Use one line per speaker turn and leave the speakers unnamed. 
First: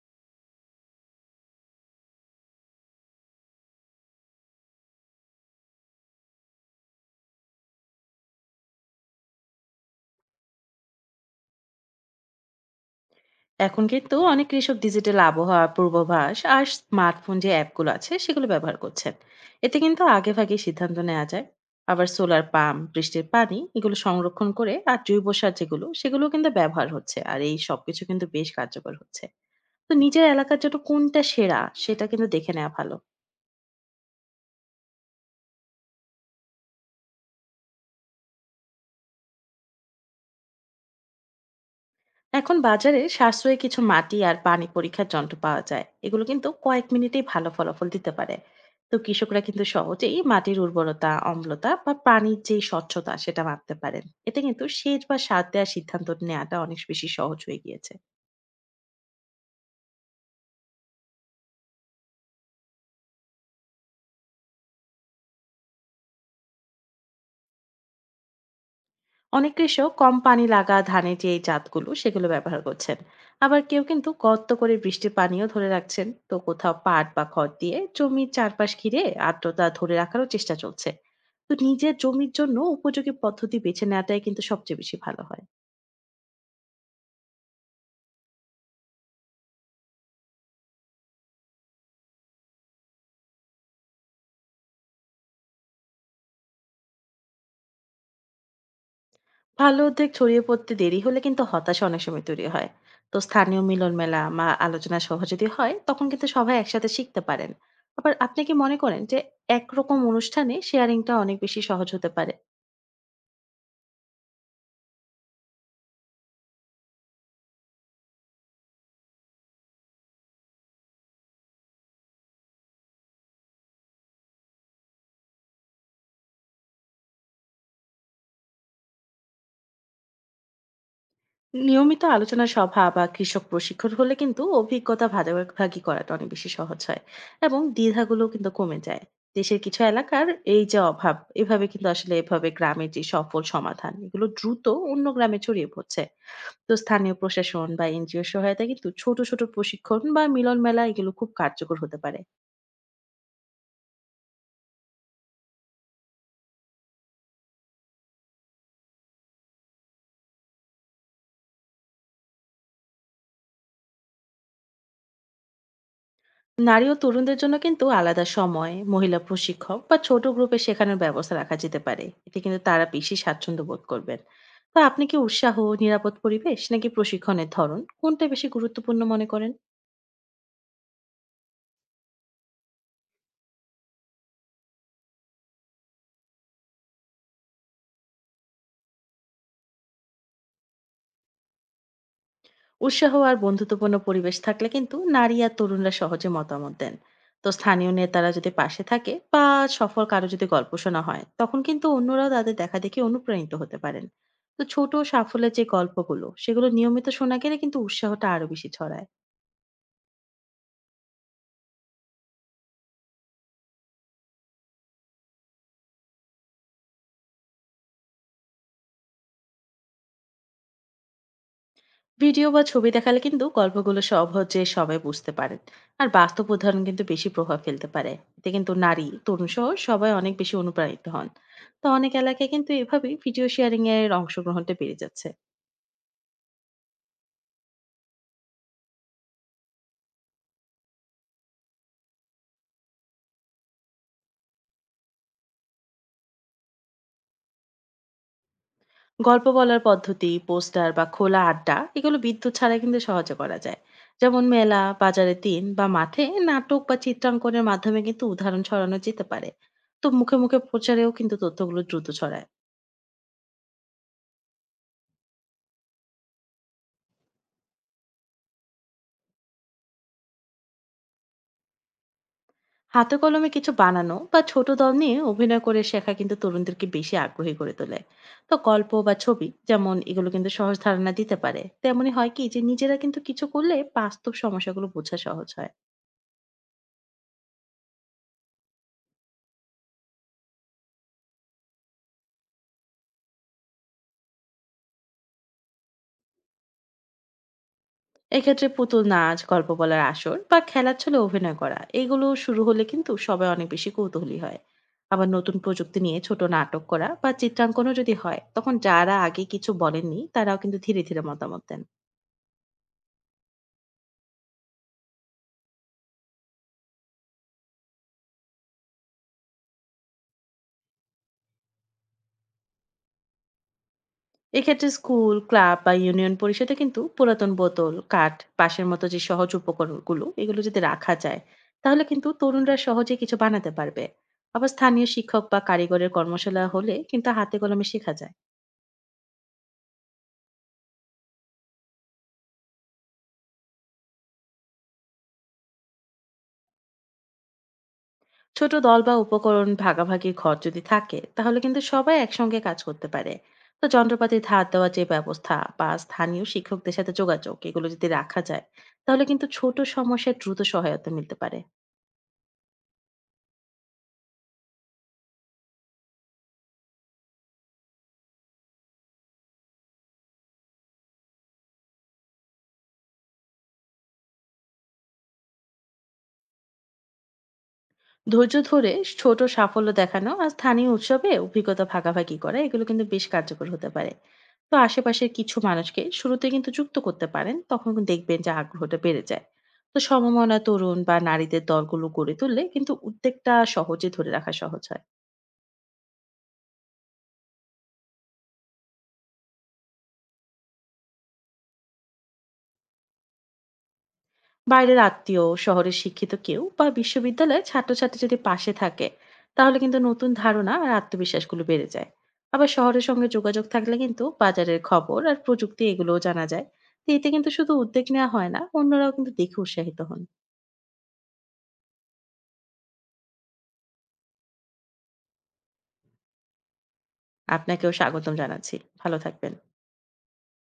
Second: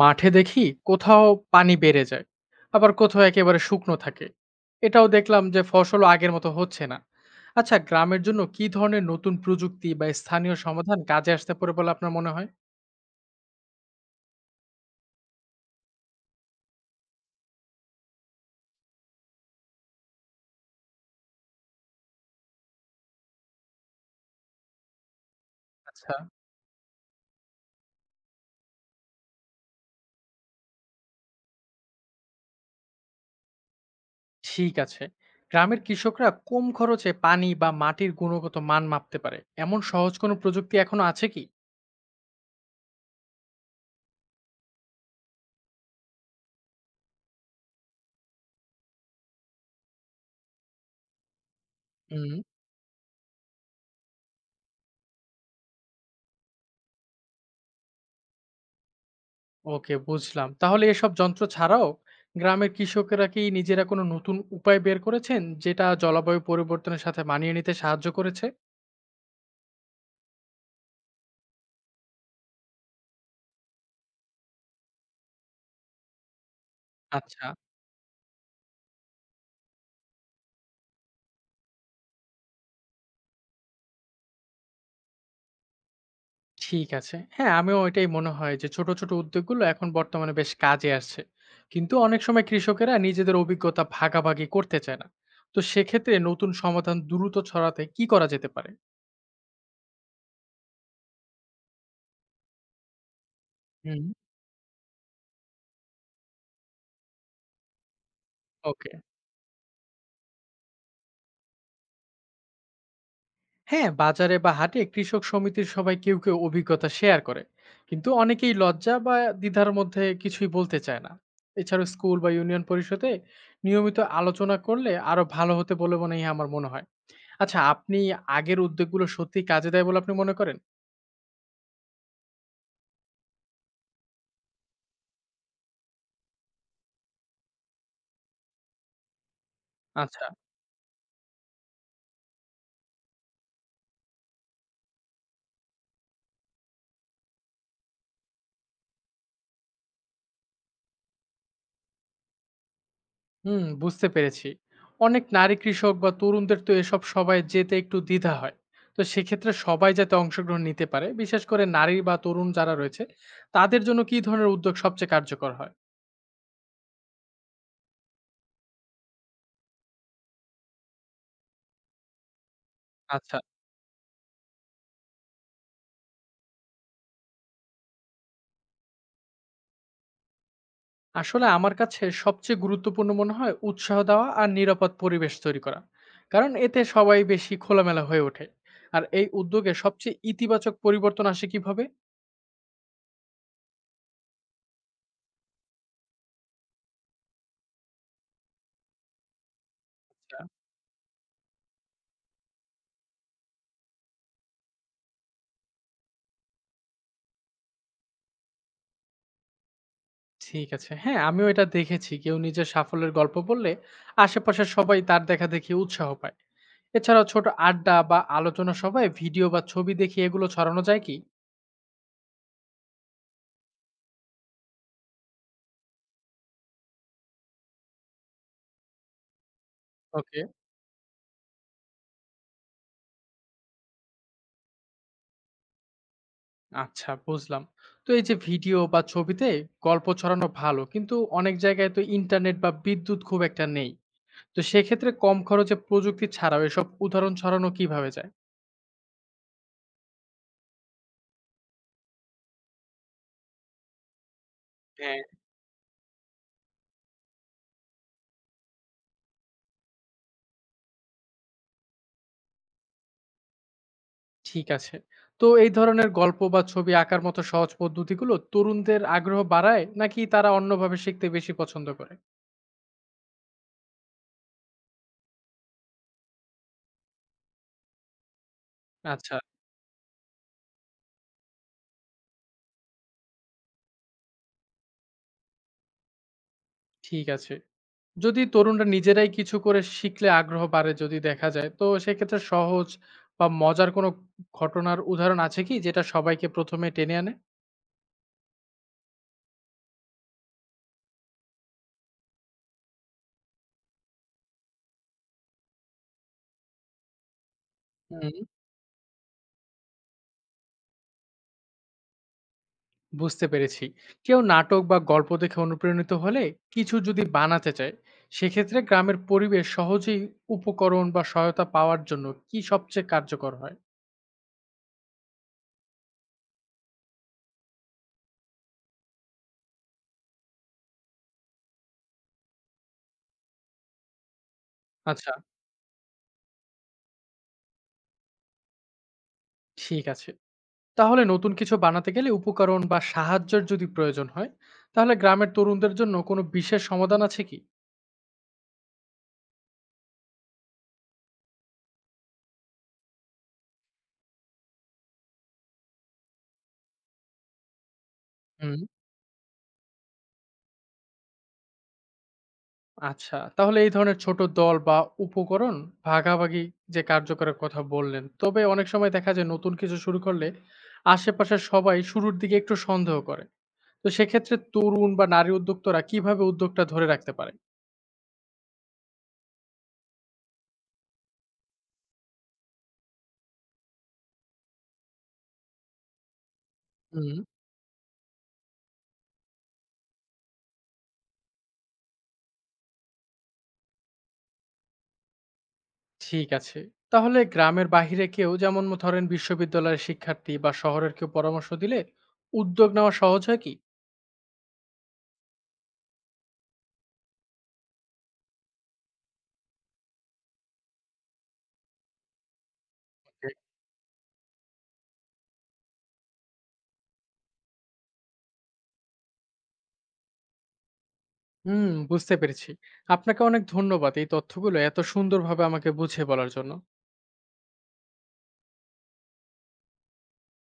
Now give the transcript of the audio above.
মাঠে দেখি কোথাও পানি বেড়ে যায়, আবার কোথাও একেবারে শুকনো থাকে। এটাও দেখলাম যে ফসল আগের মতো হচ্ছে না। আচ্ছা, গ্রামের জন্য কি ধরনের নতুন প্রযুক্তি বা স্থানীয় সমাধান কাজে আসতে পারে বলে আপনার মনে হয়?
এখন কিন্তু অনেক কৃষক ডিজিটাল আবহাওয়া পূর্বাভাস আর স্মার্টফোন যে অ্যাপগুলো আছে সেগুলো ব্যবহার করছেন। এতে কিন্তু আগে ভাগে সিদ্ধান্ত নেওয়া যায়। আবার সোলার পাম্প, বৃষ্টির পানি এগুলো সংরক্ষণ করে আর জৈব সার যেগুলো
আচ্ছা।
সেগুলো কিন্তু ব্যবহার হচ্ছে, আর এই সবকিছু কিন্তু বেশ কার্যকর হচ্ছে। তো নিজের এলাকার জন্য কোনটা সেরা সেটা কিন্তু দেখে নেওয়া ভালো।
ঠিক আছে। গ্রামের কৃষকরা কম খরচে পানি বা মাটির গুণগত মান মাপতে পারে এমন সহজ কোনো প্রযুক্তি এখনো আছে কি?
এখন বাজারে সাশ্রয়ী কিছু মাটি আর পানি পরীক্ষার যন্ত্র পাওয়া যায়, এগুলো কিন্তু কয়েক মিনিটেই ভালো ফলাফল দিতে পারে। তো কৃষকরা কিন্তু সহজেই মাটির উর্বরতা, অম্লতা বা
হুম।
পানির যে স্বচ্ছতা সেটা মাপতে পারেন, এতে কিন্তু সেচ বা সার দেওয়ার সিদ্ধান্ত নেওয়াটা অনেক বেশি সহজ হয়ে গিয়েছে।
ওকে, বুঝলাম। তাহলে এসব যন্ত্র ছাড়াও গ্রামের কৃষকেরা কি নিজেরা কোনো নতুন উপায় বের করেছেন যেটা জলবায়ু পরিবর্তনের সাথে মানিয়ে নিতে সাহায্য করেছে?
অনেক কৃষক কম পানি লাগা ধানের যে এই জাতগুলো সেগুলো ব্যবহার করছেন। আবার কেউ কিন্তু গর্ত করে বৃষ্টির পানিও ধরে রাখছেন, তো কোথাও পাট বা
আচ্ছা।
খড় দিয়ে জমির চারপাশ ঘিরে আর্দ্রতা ধরে রাখারও চেষ্টা চলছে। তো নিজের জমির জন্য উপযোগী পদ্ধতি বেছে নেওয়াটাই কিন্তু সবচেয়ে বেশি ভালো হয়।
ঠিক আছে। হ্যাঁ, আমিও এটাই মনে হয় যে ছোট ছোট উদ্যোগগুলো এখন বর্তমানে বেশ কাজে আসছে। কিন্তু অনেক সময় কৃষকেরা নিজেদের অভিজ্ঞতা ভাগাভাগি করতে চায় না। তো সেক্ষেত্রে নতুন সমাধান দ্রুত ছড়াতে কি করা যেতে পারে?
ভালো উদ্যোগ ছড়িয়ে পড়তে দেরি হলে কিন্তু হতাশা অনেক সময় তৈরি হয়। তো স্থানীয় মিলন
হুম।
মেলা বা আলোচনা সভা যদি হয় তখন কিন্তু সবাই একসাথে শিখতে পারেন। আবার আপনি কি মনে
ওকে।
করেন যে একরকম অনুষ্ঠানে শেয়ারিংটা অনেক বেশি সহজ হতে পারে?
হ্যাঁ, বাজারে বা হাটে কৃষক সমিতির সবাই, কেউ কেউ অভিজ্ঞতা শেয়ার করে, কিন্তু অনেকেই লজ্জা বা দ্বিধার মধ্যে কিছুই বলতে চায় না। এছাড়া স্কুল বা ইউনিয়ন পরিষদে নিয়মিত আলোচনা করলে আরো ভালো হতে বলে মনে হয়। আচ্ছা, আপনি আগের উদ্যোগগুলো সত্যি কাজে দেয় বলে আপনি মনে করেন?
নিয়মিত আলোচনা সভা বা কৃষক প্রশিক্ষণ হলে কিন্তু অভিজ্ঞতা ভাগাভাগি করাটা অনেক বেশি সহজ হয় এবং দ্বিধাগুলো কিন্তু কমে যায়। দেশের কিছু
আচ্ছা।
এলাকার এই যে অভাব, এভাবে কিন্তু আসলে এভাবে গ্রামের যে সফল সমাধান এগুলো দ্রুত অন্য গ্রামে ছড়িয়ে পড়ছে। তো স্থানীয় প্রশাসন বা এনজিও সহায়তা, কিন্তু ছোট ছোট প্রশিক্ষণ বা মিলন মেলা এগুলো খুব কার্যকর হতে পারে।
হুম, বুঝতে পেরেছি। অনেক নারী কৃষক বা তরুণদের তো এসব সবাই যেতে একটু দ্বিধা হয়। তো সেক্ষেত্রে সবাই যাতে অংশগ্রহণ নিতে পারে, বিশেষ করে নারী বা তরুণ যারা রয়েছে, তাদের জন্য কি ধরনের উদ্যোগ সবচেয়ে কার্যকর হয়?
নারী ও তরুণদের জন্য কিন্তু আলাদা সময়, মহিলা প্রশিক্ষক বা ছোট গ্রুপে শেখানোর ব্যবস্থা রাখা যেতে পারে, এতে কিন্তু তারা বেশি
আচ্ছা।
স্বাচ্ছন্দ্য বোধ করবেন। তো আপনি কি উৎসাহ, নিরাপদ পরিবেশ নাকি প্রশিক্ষণের ধরন কোনটা বেশি গুরুত্বপূর্ণ মনে করেন?
আসলে আমার কাছে সবচেয়ে গুরুত্বপূর্ণ মনে হয় উৎসাহ দেওয়া আর নিরাপদ পরিবেশ তৈরি করা। কারণ এতে সবাই বেশি খোলামেলা হয়ে ওঠে। আর এই উদ্যোগে সবচেয়ে ইতিবাচক পরিবর্তন আসে কিভাবে?
উৎসাহ আর বন্ধুত্বপূর্ণ পরিবেশ থাকলে কিন্তু নারী আর তরুণরা সহজে মতামত দেন। তো স্থানীয় নেতারা যদি পাশে থাকে বা সফল কারো
আচ্ছা।
যদি গল্প শোনা হয় তখন কিন্তু অন্যরাও তাদের দেখা দেখে অনুপ্রাণিত হতে পারেন। তো ছোট সাফল্যের যে গল্পগুলো সেগুলো নিয়মিত শোনা গেলে কিন্তু উৎসাহটা আরো বেশি ছড়ায়।
ঠিক আছে। হ্যাঁ, আমিও এটা দেখেছি। কেউ নিজের সাফল্যের গল্প বললে আশেপাশের সবাই তার দেখাদেখি উৎসাহ পায়। এছাড়াও ছোট আড্ডা বা আলোচনা সভায় ভিডিও বা ছবি দেখিয়ে এগুলো ছড়ানো যায় কি?
ভিডিও বা ছবি দেখালে কিন্তু গল্পগুলো সহজে সবাই বুঝতে পারেন, আর বাস্তব উদাহরণ কিন্তু বেশি প্রভাব ফেলতে পারে। এতে কিন্তু নারী, তরুণ সহ সবাই অনেক
ওকে।
বেশি অনুপ্রাণিত হন। তো অনেক এলাকায় কিন্তু এভাবেই ভিডিও শেয়ারিং এর অংশগ্রহণটা বেড়ে যাচ্ছে।
আচ্ছা, বুঝলাম। তো এই যে ভিডিও বা ছবিতে গল্প ছড়ানো ভালো, কিন্তু অনেক জায়গায় তো ইন্টারনেট বা বিদ্যুৎ খুব একটা নেই। তো সেক্ষেত্রে কম খরচে প্রযুক্তি ছাড়াও এসব উদাহরণ ছড়ানো কিভাবে যায়?
গল্প বলার পদ্ধতি, পোস্টার বা খোলা আড্ডা এগুলো বিদ্যুৎ ছাড়া কিন্তু সহজে করা যায়। যেমন মেলা,
হ্যাঁ।
বাজারে দিন বা মাঠে নাটক বা চিত্রাঙ্কনের মাধ্যমে কিন্তু উদাহরণ ছড়ানো যেতে পারে। তো মুখে মুখে প্রচারেও কিন্তু তথ্যগুলো দ্রুত ছড়ায়।
ঠিক আছে। তো এই ধরনের গল্প বা ছবি আঁকার মতো সহজ পদ্ধতিগুলো তরুণদের আগ্রহ বাড়ায় নাকি তারা অন্যভাবে শিখতে বেশি পছন্দ করে?
হাতে কলমে কিছু বানানো বা ছোট দল নিয়ে অভিনয় করে শেখা কিন্তু তরুণদেরকে বেশি আগ্রহী করে তোলে। তো গল্প বা
আচ্ছা।
ছবি যেমন এগুলো কিন্তু সহজ ধারণা দিতে পারে, তেমনি হয় কি যে নিজেরা কিন্তু কিছু করলে বাস্তব সমস্যাগুলো বোঝা সহজ হয়।
ঠিক আছে। যদি তরুণরা নিজেরাই কিছু করে শিখলে আগ্রহ বাড়ে যদি দেখা যায়, তো সেক্ষেত্রে সহজ বা মজার কোনো ঘটনার উদাহরণ আছে কি, যেটা সবাইকে ১ম এ টেনে আনে?
এক্ষেত্রে পুতুল নাচ, গল্প বলার আসর বা খেলার ছলে অভিনয় করা এগুলো শুরু হলে কিন্তু সবাই অনেক বেশি কৌতূহলী হয়। আবার নতুন প্রযুক্তি নিয়ে ছোট নাটক করা বা চিত্রাঙ্কনও যদি
হুম।
হয় তখন যারা আগে কিছু বলেননি তারাও কিন্তু ধীরে ধীরে মতামত দেন।
বুঝতে পেরেছি। কেউ নাটক বা গল্প দেখে অনুপ্রাণিত হলে কিছু যদি বানাতে চায়, সেক্ষেত্রে গ্রামের পরিবেশ সহজেই উপকরণ বা সহায়তা পাওয়ার জন্য কি সবচেয়ে কার্যকর হয়?
এক্ষেত্রে স্কুল, ক্লাব বা ইউনিয়ন পরিষদে কিন্তু পুরাতন বোতল, কাঠ, বাঁশের মতো যে সহজ উপকরণগুলো এগুলো যদি রাখা যায়, তাহলে কিন্তু তরুণরা সহজে কিছু বানাতে পারবে। আবার স্থানীয়
আচ্ছা,
শিক্ষক বা কারিগরের কর্মশালা হলে কিন্তু হাতে কলমে শেখা যায়।
ঠিক আছে। তাহলে নতুন কিছু বানাতে গেলে উপকরণ বা সাহায্যের যদি প্রয়োজন হয়, তাহলে গ্রামের তরুণদের জন্য কোনো বিশেষ সমাধান আছে কি?
ছোট দল বা উপকরণ ভাগাভাগি ঘর যদি থাকে তাহলে কিন্তু সবাই একসঙ্গে কাজ করতে পারে। তো যন্ত্রপাতি ধার দেওয়া যে ব্যবস্থা বা স্থানীয় শিক্ষকদের সাথে যোগাযোগ এগুলো যদি রাখা যায়,
হুম।
তাহলে কিন্তু ছোট সমস্যায় দ্রুত সহায়তা মিলতে পারে।
আচ্ছা, তাহলে এই ধরনের ছোট দল বা উপকরণ ভাগাভাগি যে কার্যকরের কথা বললেন, তবে অনেক সময় দেখা যায় নতুন কিছু শুরু করলে আশেপাশের সবাই শুরুর দিকে একটু সন্দেহ করে। তো সেক্ষেত্রে তরুণ বা নারী উদ্যোক্তারা কিভাবে উদ্যোগটা ধরে রাখতে পারে?
ধৈর্য ধরে ছোট সাফল্য দেখানো আর স্থানীয় উৎসবে অভিজ্ঞতা ভাগাভাগি করা এগুলো কিন্তু বেশ কার্যকর হতে পারে। তো আশেপাশের কিছু মানুষকে শুরুতে কিন্তু যুক্ত করতে
হুম।
পারেন, তখন কিন্তু দেখবেন যে আগ্রহটা বেড়ে যায়। তো সমমনা তরুণ বা নারীদের দলগুলো গড়ে তুললে কিন্তু উদ্যোগটা সহজে ধরে রাখা সহজ হয়।
ঠিক আছে। তাহলে গ্রামের বাহিরে কেউ, যেমন ধরেন বিশ্ববিদ্যালয়ের শিক্ষার্থী বা শহরের কেউ পরামর্শ দিলে উদ্যোগ নেওয়া সহজ হয় কি?
বাইরের আত্মীয়, শহরের শিক্ষিত কেউ বা বিশ্ববিদ্যালয়ের ছাত্রছাত্রী যদি পাশে থাকে, তাহলে কিন্তু নতুন ধারণা আর আত্মবিশ্বাসগুলো বেড়ে যায়। আবার শহরের সঙ্গে যোগাযোগ থাকলে কিন্তু বাজারের খবর আর প্রযুক্তি এগুলোও জানা যায়। তো এতে কিন্তু শুধু উদ্যোগ নেওয়া হয় না, অন্যরাও কিন্তু দেখে উৎসাহিত হন।
হুম, বুঝতে পেরেছি। আপনাকে অনেক ধন্যবাদ এই তথ্যগুলো এত সুন্দরভাবে আমাকে বুঝিয়ে বলার জন্য।
আপনাকেও স্বাগতম জানাচ্ছি। ভালো থাকবেন।